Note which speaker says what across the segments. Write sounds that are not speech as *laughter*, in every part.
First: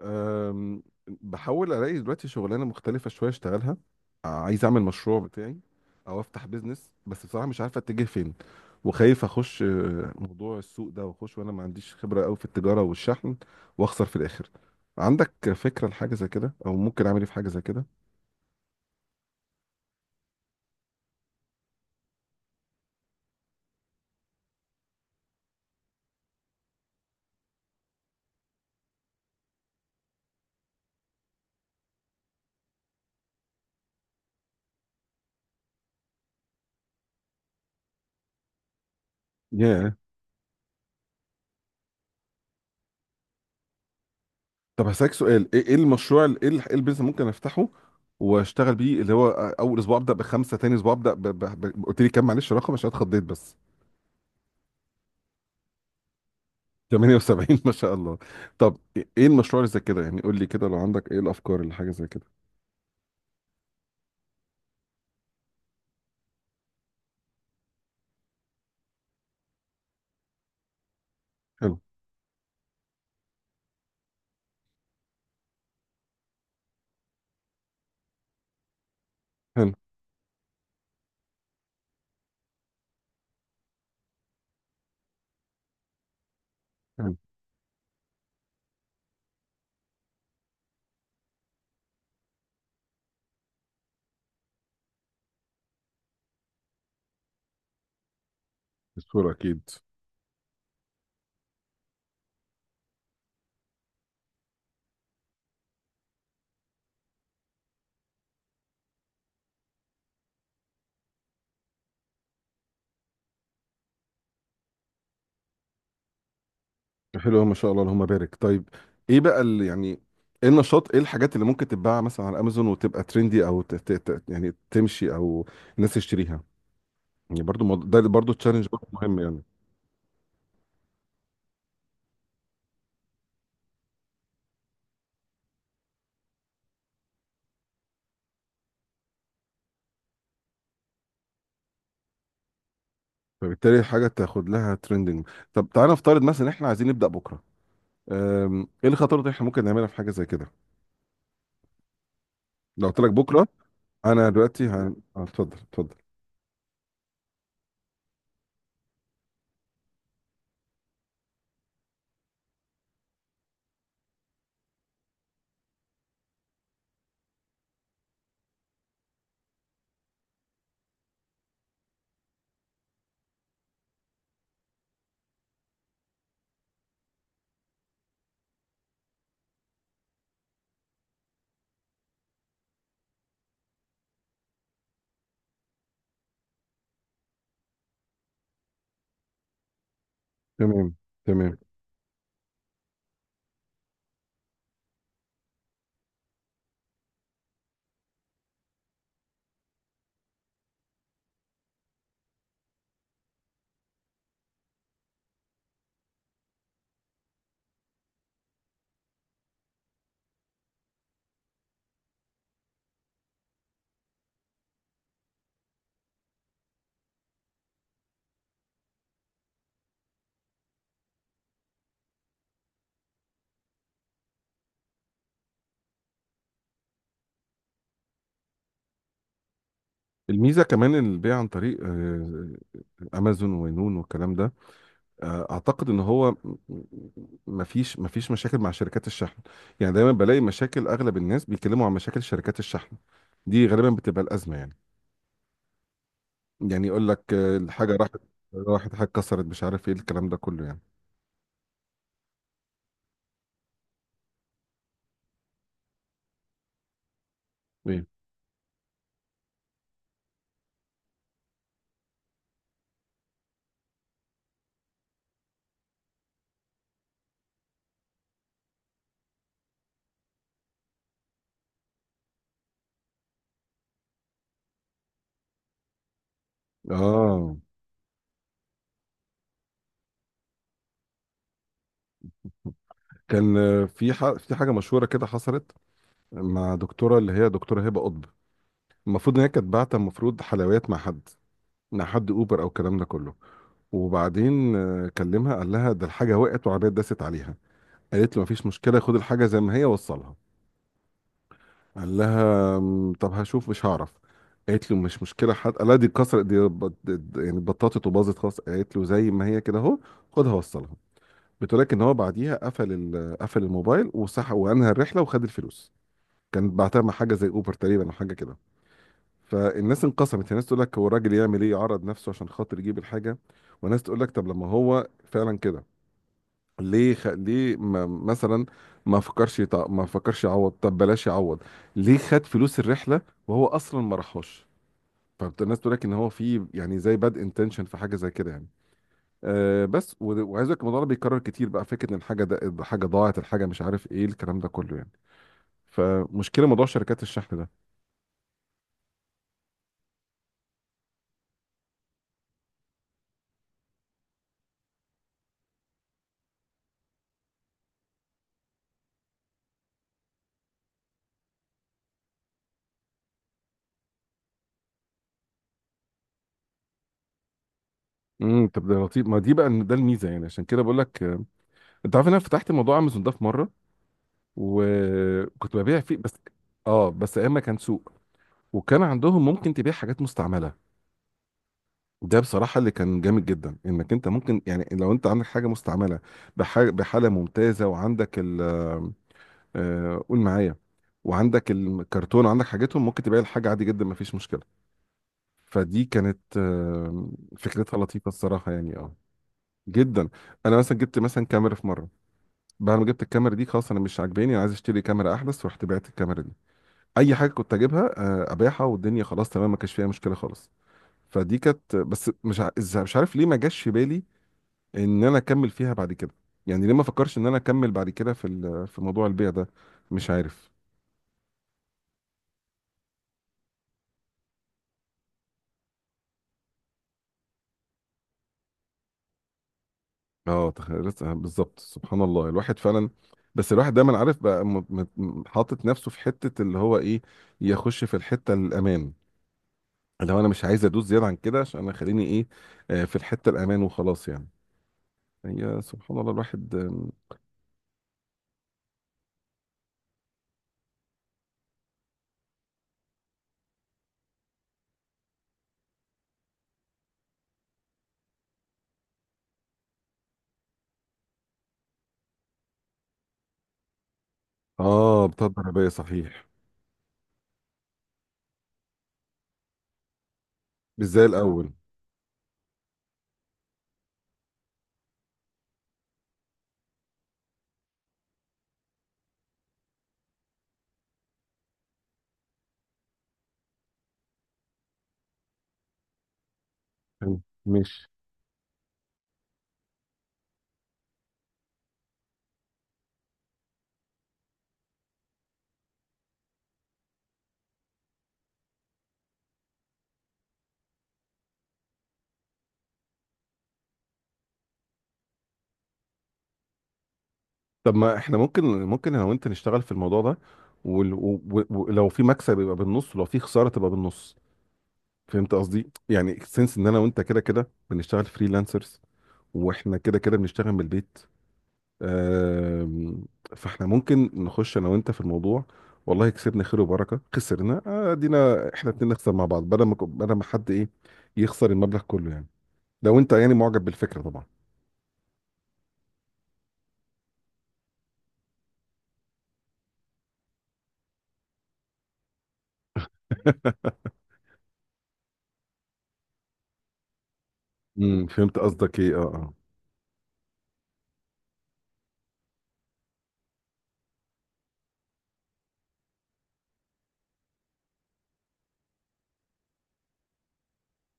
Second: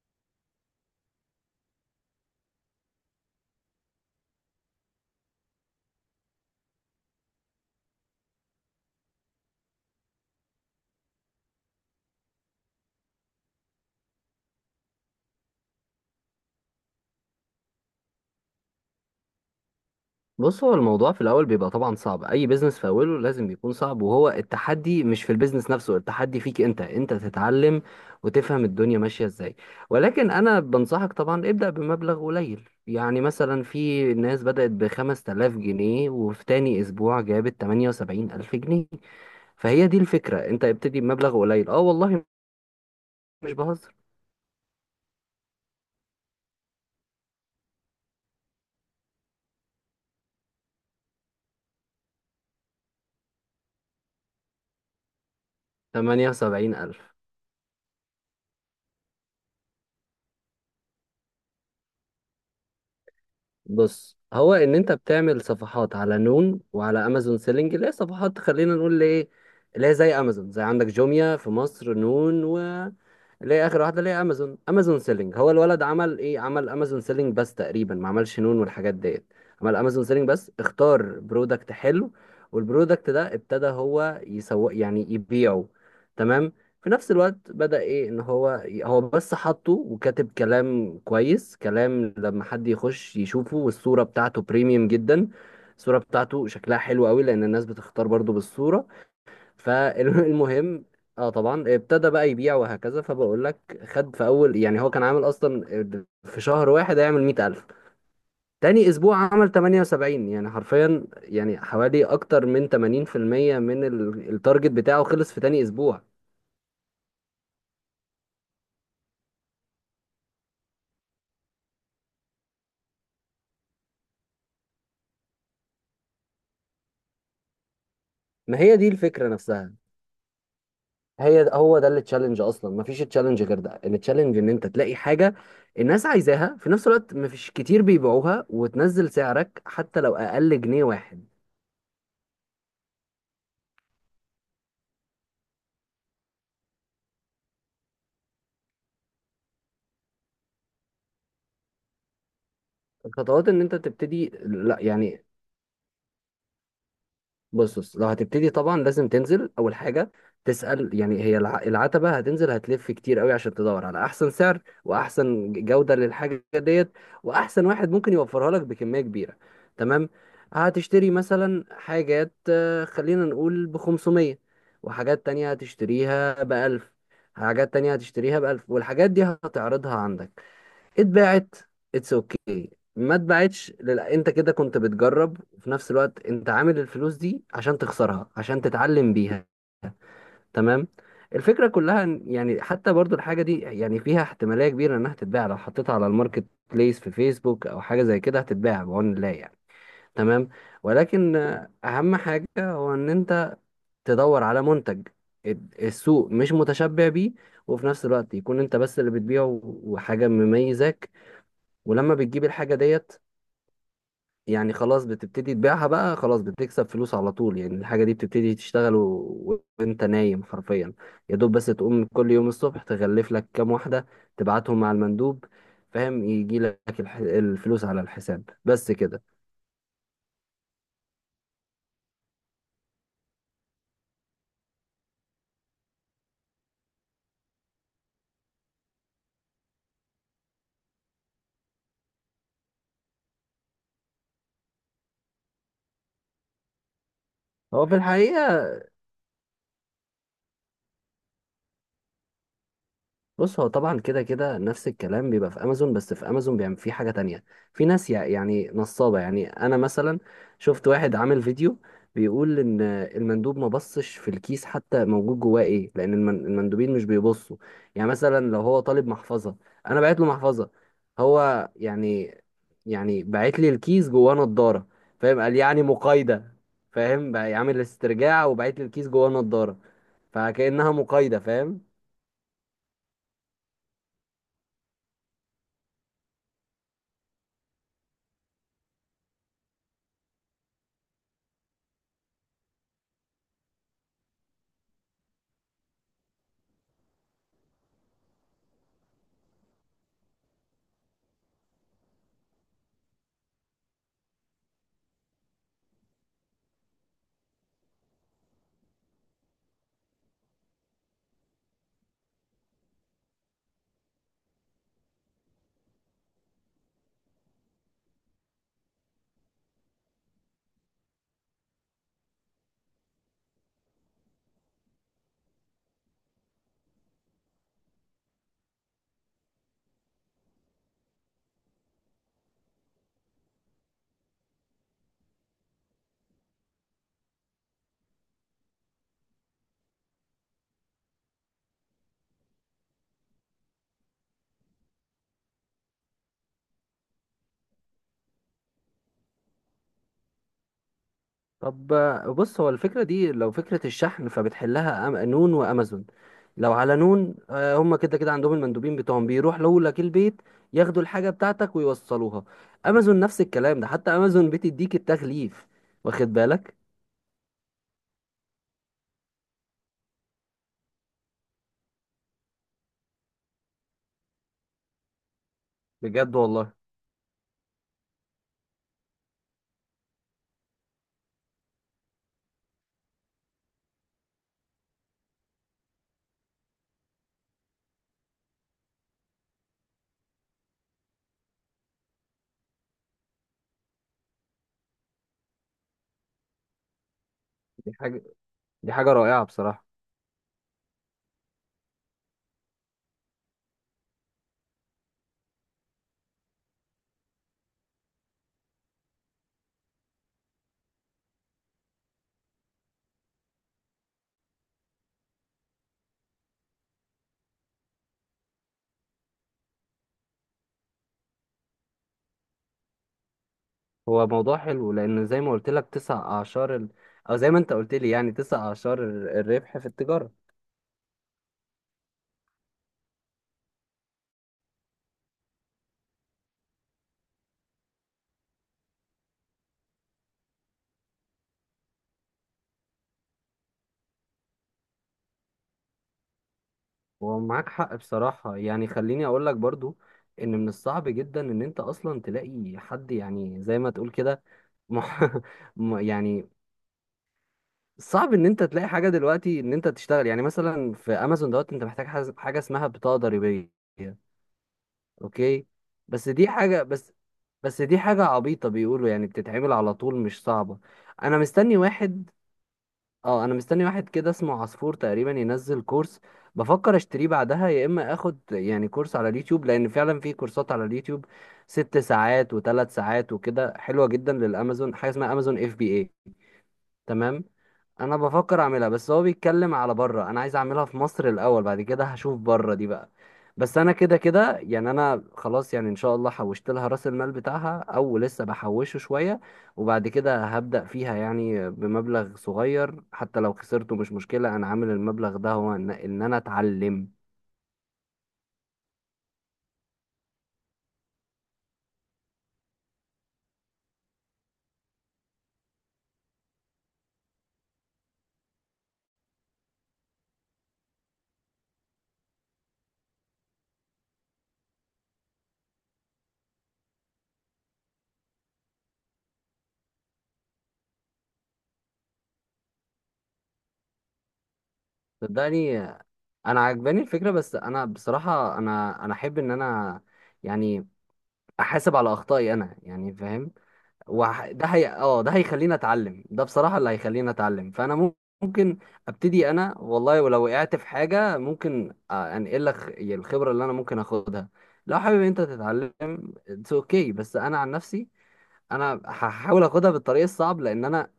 Speaker 1: بحاول الاقي دلوقتي شغلانه مختلفه شويه اشتغلها. عايز اعمل مشروع بتاعي او افتح بيزنس، بس بصراحه مش عارف اتجه فين. وخايف اخش موضوع السوق ده، واخش وانا ما عنديش خبره قوي في التجاره والشحن واخسر في الاخر. عندك فكره لحاجه زي كده، او ممكن اعمل ايه في حاجه زي كده؟
Speaker 2: بص، هو الموضوع في الاول بيبقى طبعا صعب. اي بيزنس في اوله لازم يكون صعب. وهو التحدي مش في البيزنس نفسه، التحدي فيك انت تتعلم وتفهم الدنيا ماشيه ازاي. ولكن انا بنصحك طبعا ابدا بمبلغ قليل، يعني مثلا في ناس بدات ب 5000 جنيه، وفي تاني اسبوع جابت 78000 جنيه. فهي
Speaker 1: ياه.
Speaker 2: دي الفكره، انت ابتدي بمبلغ قليل. اه والله، مش بهزر.
Speaker 1: طب هسألك سؤال، إيه المشروع ال- ايه ال- إيه البيزنس ممكن افتحه واشتغل بيه، اللي هو اول اسبوع ابدا بخمسه، تاني اسبوع ابدا قلت لي كام؟ معلش، رقم عشان اتخضيت بس.
Speaker 2: 78000.
Speaker 1: 78 ما شاء الله. طب ايه المشروع اللي زي كده، يعني قول لي كده، لو عندك، ايه الافكار اللي حاجه زي كده؟
Speaker 2: بص، هو ان انت بتعمل صفحات على نون وعلى امازون سيلينج، اللي هي صفحات، خلينا نقول ايه، اللي هي زي امازون، زي عندك جوميا في
Speaker 1: حلو.
Speaker 2: مصر. نون اللي هي اخر واحده، اللي هي امازون. امازون سيلينج، هو الولد عمل ايه؟ عمل امازون سيلينج بس، تقريبا ما عملش نون والحاجات ديت.
Speaker 1: حلو.
Speaker 2: عمل امازون سيلينج بس، اختار برودكت حلو، والبرودكت ده ابتدى هو يسوق، يعني يبيعه. تمام. في نفس
Speaker 1: حلو.
Speaker 2: الوقت بدأ ايه؟ ان هو بس حطه وكاتب كلام كويس، كلام لما حد يخش يشوفه، والصورة بتاعته بريميوم جدا. الصورة بتاعته شكلها حلو قوي، لان الناس بتختار برضو بالصورة.
Speaker 1: الصوره اكيد.
Speaker 2: فالمهم اه طبعا ابتدى بقى يبيع وهكذا. فبقول لك، خد في اول، يعني هو كان عامل اصلا في شهر واحد هيعمل 100000. تاني اسبوع عمل 78، يعني حرفيا يعني حوالي اكتر من 80% من التارجت بتاعه خلص في تاني اسبوع.
Speaker 1: حلو ما شاء الله، اللهم بارك. طيب ايه بقى اللي يعني، ايه النشاط، ايه الحاجات اللي ممكن تتباع مثلا على امازون وتبقى ترندي او يعني تمشي او الناس تشتريها؟ يعني برضو ده برضو
Speaker 2: ما
Speaker 1: تشالنج،
Speaker 2: هي
Speaker 1: برضو
Speaker 2: دي
Speaker 1: مهم
Speaker 2: الفكرة
Speaker 1: يعني.
Speaker 2: نفسها، هي هو ده التشالنج اصلا، ما فيش تشالنج غير ده. التشالنج ان انت تلاقي حاجة الناس عايزاها، في نفس الوقت ما فيش كتير بيبيعوها، وتنزل سعرك حتى لو اقل جنيه واحد.
Speaker 1: فبالتالي حاجه تاخد لها ترندنج. طب تعالى نفترض مثلا احنا عايزين نبدا بكره، ايه الخطوات اللي احنا ممكن نعملها في حاجه زي كده لو قلت لك بكره؟
Speaker 2: الخطوات ان انت تبتدي،
Speaker 1: انا دلوقتي
Speaker 2: لا
Speaker 1: اه،
Speaker 2: يعني،
Speaker 1: اتفضل اتفضل.
Speaker 2: بص لو هتبتدي طبعا لازم تنزل اول حاجه تسال، يعني هي العتبه هتنزل، هتلف كتير قوي عشان تدور على احسن سعر واحسن جوده للحاجه ديت، واحسن واحد ممكن يوفرها لك بكميه كبيره. تمام. هتشتري مثلا حاجات، خلينا نقول ب 500، وحاجات تانية هتشتريها ب 1000. حاجات تانية هتشتريها ب 1000، والحاجات دي هتعرضها عندك. اتباعت، اتس اوكي. ما اتباعتش انت كده كنت بتجرب، وفي نفس الوقت انت عامل الفلوس دي عشان تخسرها، عشان تتعلم بيها. تمام.
Speaker 1: تمام. تمام.
Speaker 2: الفكرة كلها، يعني حتى برضو الحاجة دي يعني فيها احتمالية كبيرة انها تتباع، لو حطيتها على الماركت بليس في فيسبوك او حاجة زي كده هتتباع بعون الله يعني. تمام. ولكن اهم حاجة هو ان انت تدور على منتج السوق مش متشبع بيه، وفي نفس الوقت يكون انت بس اللي بتبيعه، وحاجة مميزاك. ولما بتجيب الحاجة ديت، يعني خلاص بتبتدي تبيعها بقى، خلاص بتكسب فلوس على طول. يعني الحاجة دي بتبتدي تشتغل وانت نايم حرفيا، يا دوب بس تقوم كل يوم الصبح تغلف لك كام واحدة، تبعتهم مع المندوب، فاهم، يجي لك الفلوس على الحساب، بس كده.
Speaker 1: الميزه كمان البيع عن طريق امازون وينون والكلام ده، اعتقد ان هو مفيش مشاكل مع شركات الشحن. يعني دايما بلاقي مشاكل، اغلب الناس بيتكلموا عن مشاكل شركات الشحن، دي غالبا بتبقى الازمه يعني. يعني يقول لك
Speaker 2: هو في
Speaker 1: الحاجه راحت
Speaker 2: الحقيقة،
Speaker 1: راحت حاجه كسرت، مش عارف ايه الكلام ده كله يعني.
Speaker 2: بص، هو طبعا كده كده نفس الكلام بيبقى في امازون، بس في امازون بيعمل فيه حاجه تانية. في
Speaker 1: ايه.
Speaker 2: ناس يعني نصابه. يعني انا مثلا شفت واحد عامل فيديو بيقول ان المندوب ما بصش في الكيس حتى موجود جواه ايه، لان المندوبين مش بيبصوا. يعني مثلا لو هو طالب محفظه، انا بعت له محفظه، هو يعني، يعني بعت لي الكيس جواه نضاره، فاهم، قال يعني مقايده، فاهم، بقى
Speaker 1: اه.
Speaker 2: يعمل استرجاع وبعت لي الكيس جواه نضاره، فكانها مقايده، فاهم.
Speaker 1: كان في في حاجه مشهوره كده حصلت مع دكتوره، اللي هي دكتوره هبه قطب. المفروض ان هي كانت باعته المفروض حلويات مع حد مع حد اوبر او الكلام ده كله. وبعدين كلمها قال لها ده الحاجه وقعت وعربيه داست عليها. قالت له مفيش مشكله، خد الحاجه زي ما هي وصلها. قال لها طب هشوف، مش هعرف". قالت له مش مشكله. حد قال لها دي اتكسرت، دي يعني اتبططت وباظت خلاص. قالت له زي ما هي كده اهو، خدها وصلها. بتقولك ان هو بعديها قفل قفل الموبايل وسحب وانهى الرحله وخد الفلوس. كان بعتها مع حاجه زي اوبر تقريبا او حاجه كده. فالناس انقسمت. الناس تقول لك هو الراجل يعمل ايه، يعرض نفسه عشان خاطر يجيب الحاجه؟ وناس تقول لك طب لما هو فعلا كده، ليه ليه ما... مثلا ما فكرش ما فكرش يعوض، طب بلاش يعوض، ليه خد فلوس الرحله وهو اصلا ما راحوش؟ فالناس تقول لك ان هو في يعني زي باد انتنشن في حاجه زي كده يعني. أه بس وعايز اقول لك الموضوع ده بيتكرر كتير بقى، فكره ان الحاجه ده حاجه ضاعت، الحاجه مش عارف ايه الكلام ده كله يعني، فمشكله موضوع شركات الشحن ده.
Speaker 2: طب بص، هو الفكرة دي لو فكرة الشحن فبتحلها نون وأمازون. لو على نون هم كده كده عندهم المندوبين بتوعهم بيروح لك البيت، ياخدوا الحاجة بتاعتك ويوصلوها. أمازون نفس الكلام ده، حتى أمازون بتديك التغليف، واخد بالك.
Speaker 1: طب ده لطيف، ما دي بقى ده الميزه يعني. عشان كده بقول لك، انت عارف ان انا فتحت موضوع امازون ده في مره، وكنت ببيع فيه بس.
Speaker 2: بجد والله؟
Speaker 1: اه، بس ايام ما كان سوق، وكان عندهم ممكن تبيع حاجات مستعمله. ده بصراحه اللي كان جامد جدا، انك انت ممكن يعني لو انت عندك حاجه مستعمله بحاجة بحاله ممتازه، وعندك ال آه، قول معايا، وعندك الكرتون وعندك حاجتهم، ممكن تبيع الحاجه عادي جدا، ما فيش مشكله. فدي كانت
Speaker 2: دي
Speaker 1: فكرتها
Speaker 2: حاجة،
Speaker 1: لطيفه الصراحه
Speaker 2: دي
Speaker 1: يعني،
Speaker 2: حاجة
Speaker 1: اه،
Speaker 2: رائعة بصراحة.
Speaker 1: جدا. انا مثلا جبت مثلا كاميرا في مره، بعد ما جبت الكاميرا دي خلاص انا مش عاجباني، انا عايز اشتري كاميرا احدث، رحت بعت الكاميرا دي. اي حاجه كنت اجيبها ابيعها، والدنيا خلاص تمام ما كانش فيها مشكله خالص. فدي كانت بس مش مش عارف ليه ما جاش في بالي ان انا اكمل فيها بعد كده، يعني ليه ما فكرش ان انا اكمل بعد كده في في موضوع البيع ده؟ مش عارف.
Speaker 2: هو موضوع حلو، لأن زي ما قلت لك تسع أعشار أو زي ما أنت قلت لي، يعني تسع أعشار الربح في التجارة.
Speaker 1: اه تخيل بالظبط، سبحان الله الواحد فعلا. بس الواحد دايما عارف بقى، حاطط نفسه في حته اللي هو ايه، يخش في الحته الامان. لو انا مش عايز ادوس زياده عن كده، عشان انا خليني ايه، في الحته الامان وخلاص يعني. هي سبحان الله الواحد
Speaker 2: هو معاك حق بصراحة. يعني خليني أقول لك برضو، إن من الصعب جدا إن أنت أصلا تلاقي حد، يعني زي ما تقول كده. مح... *laughs* يعني صعب إن أنت تلاقي حاجة دلوقتي إن أنت تشتغل يعني مثلا في أمازون دوت. أنت محتاج حاجة اسمها بطاقة ضريبية.
Speaker 1: اه بتاع
Speaker 2: أوكي.
Speaker 1: الضربيه
Speaker 2: بس
Speaker 1: صحيح.
Speaker 2: دي حاجة بس بس دي حاجة عبيطة بيقولوا، يعني بتتعمل على طول، مش صعبة.
Speaker 1: مش زي
Speaker 2: أنا
Speaker 1: الاول.
Speaker 2: مستني واحد. اه، انا مستني واحد كده اسمه عصفور تقريبا ينزل كورس، بفكر اشتريه بعدها، يا اما اخد يعني كورس على اليوتيوب، لان فعلا في كورسات على اليوتيوب ست ساعات وثلاث ساعات وكده حلوة جدا للامازون، حاجة اسمها امازون اف بي اي.
Speaker 1: حلو،
Speaker 2: تمام.
Speaker 1: ماشي.
Speaker 2: انا بفكر اعملها، بس هو بيتكلم على بره، انا عايز اعملها في مصر الاول، بعد كده هشوف بره دي بقى. بس انا كده كده يعني انا خلاص، يعني ان شاء الله حوشت لها راس المال بتاعها او لسه بحوشه شوية، وبعد كده هبدأ فيها يعني بمبلغ صغير. حتى لو خسرته مش مشكلة، انا عامل المبلغ ده هو إن انا اتعلم.
Speaker 1: طب ما احنا ممكن، انا وانت نشتغل في الموضوع ده، ولو في مكسب يبقى بالنص ولو في خساره تبقى بالنص. فهمت قصدي، يعني سنس ان انا وانت كده كده بنشتغل فريلانسرز، واحنا كده كده بنشتغل من البيت، آم، فاحنا ممكن نخش انا وانت في الموضوع. والله كسبنا خير وبركه، خسرنا ادينا احنا اتنين نخسر مع بعض، بدل ما بدل ما حد ايه، يخسر المبلغ كله يعني. لو انت يعني معجب بالفكره طبعا.
Speaker 2: صدقني، انا عجباني الفكرة، بس انا بصراحة انا احب ان انا يعني احاسب على اخطائي انا، يعني فاهم.
Speaker 1: *laughs*
Speaker 2: ده هي اه ده هيخليني اتعلم، ده بصراحة اللي هيخليني اتعلم. فانا
Speaker 1: فهمت
Speaker 2: ممكن
Speaker 1: قصدك، ايه، اه،
Speaker 2: ابتدي
Speaker 1: اه.
Speaker 2: انا والله، ولو وقعت في حاجة ممكن انقل لك الخبرة اللي انا ممكن اخدها، لو حابب انت تتعلم. اتس اوكي. بس انا عن نفسي انا هحاول اخدها بالطريق الصعب، لان انا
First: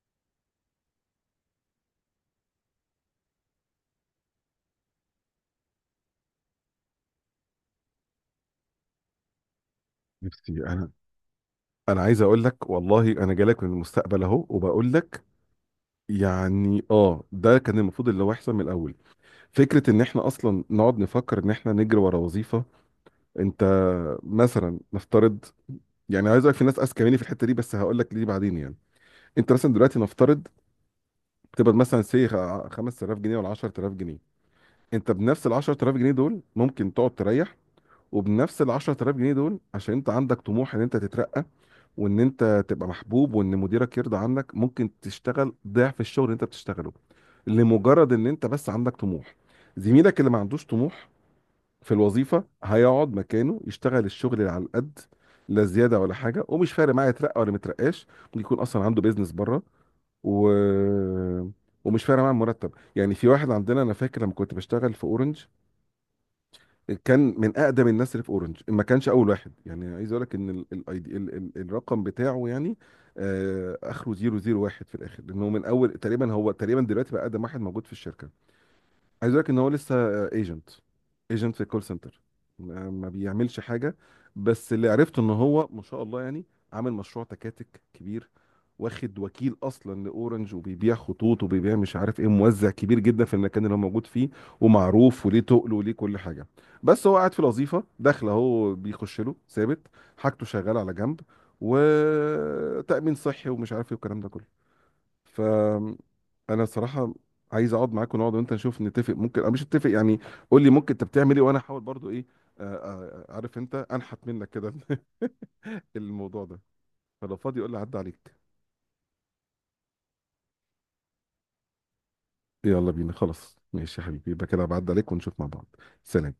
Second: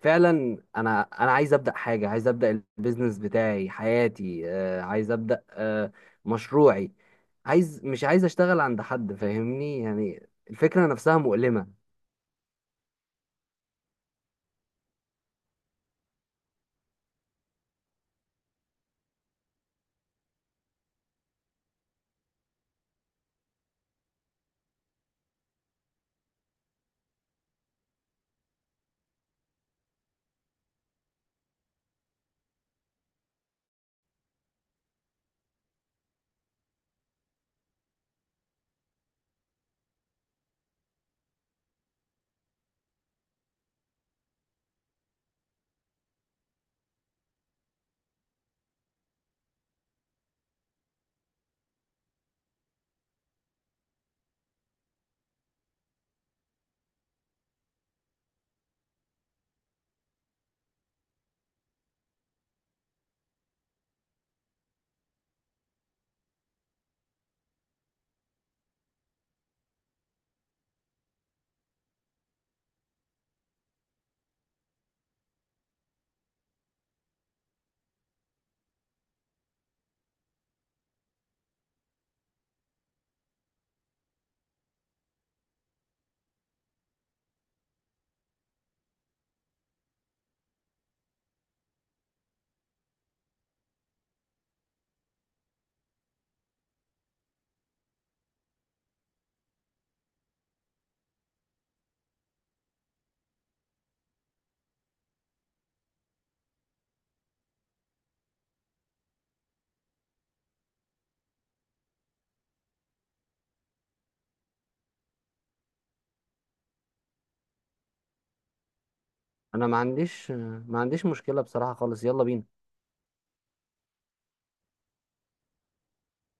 Speaker 2: فعلا انا عايز ابدا حاجه، عايز ابدا البيزنس بتاعي، حياتي، عايز ابدا مشروعي، عايز، مش عايز اشتغل عند حد، فاهمني، يعني
Speaker 1: نفسي
Speaker 2: الفكره
Speaker 1: انا،
Speaker 2: نفسها مؤلمه.
Speaker 1: انا عايز اقول لك والله انا جالك من المستقبل اهو، وبقول لك يعني اه ده كان المفروض اللي هو يحصل من الاول. فكره ان احنا اصلا نقعد نفكر ان احنا نجري ورا وظيفه، انت مثلا نفترض، يعني عايز اقولك في ناس اذكى مني في الحته دي، بس هقول لك ليه بعدين يعني. انت مثلا دلوقتي نفترض تقبض مثلا 5000 جنيه ولا 10000 جنيه. انت بنفس ال 10000 جنيه دول ممكن تقعد تريح، وبنفس ال 10000 جنيه دول عشان انت عندك طموح ان انت تترقى وان انت تبقى محبوب وان مديرك يرضى عنك، ممكن تشتغل ضعف الشغل اللي انت بتشتغله، لمجرد ان انت بس عندك طموح. زميلك اللي ما عندوش طموح في الوظيفه هيقعد مكانه يشتغل الشغل اللي على القد، لا زياده ولا حاجه، ومش فارق معاه يترقى ولا مترقاش، ممكن يكون اصلا عنده بيزنس بره و... ومش فارق معاه المرتب. يعني في واحد عندنا، انا فاكر لما كنت بشتغل في اورنج، كان من اقدم الناس اللي في اورنج، ما كانش اول واحد يعني، عايز اقول لك ان ال ال ال ال الرقم بتاعه يعني اخره 001 في الاخر، لانه من اول تقريبا، هو تقريبا دلوقتي بقى اقدم واحد موجود في الشركه. عايز اقول لك ان هو لسه ايجنت. ايجنت في الكول سنتر، ما بيعملش حاجه. بس اللي عرفته ان هو ما شاء الله يعني عامل مشروع تكاتك كبير، واخد وكيل اصلا لاورنج، وبيبيع خطوط وبيبيع مش عارف ايه، موزع كبير جدا في المكان اللي هو موجود فيه، ومعروف وليه تقل وليه كل حاجه. بس هو قاعد في الوظيفه، داخله هو بيخش له ثابت، حاجته شغاله على جنب، وتامين صحي ومش عارف ايه والكلام ده كله. ف انا صراحه عايز اقعد معاك ونقعد، وانت نشوف نتفق ممكن او مش نتفق يعني. قول لي ممكن انت بتعمل ايه، وانا احاول برضو ايه، عارف انت انحت منك كده *laughs* الموضوع ده. فلو فاضي قول لي عدى عليك.
Speaker 2: انا ما عنديش مشكلة بصراحة خالص، يلا بينا.
Speaker 1: يلا بينا خلاص، ماشي يا حبيبي، يبقى كده بعد عليك ونشوف مع بعض. سلام.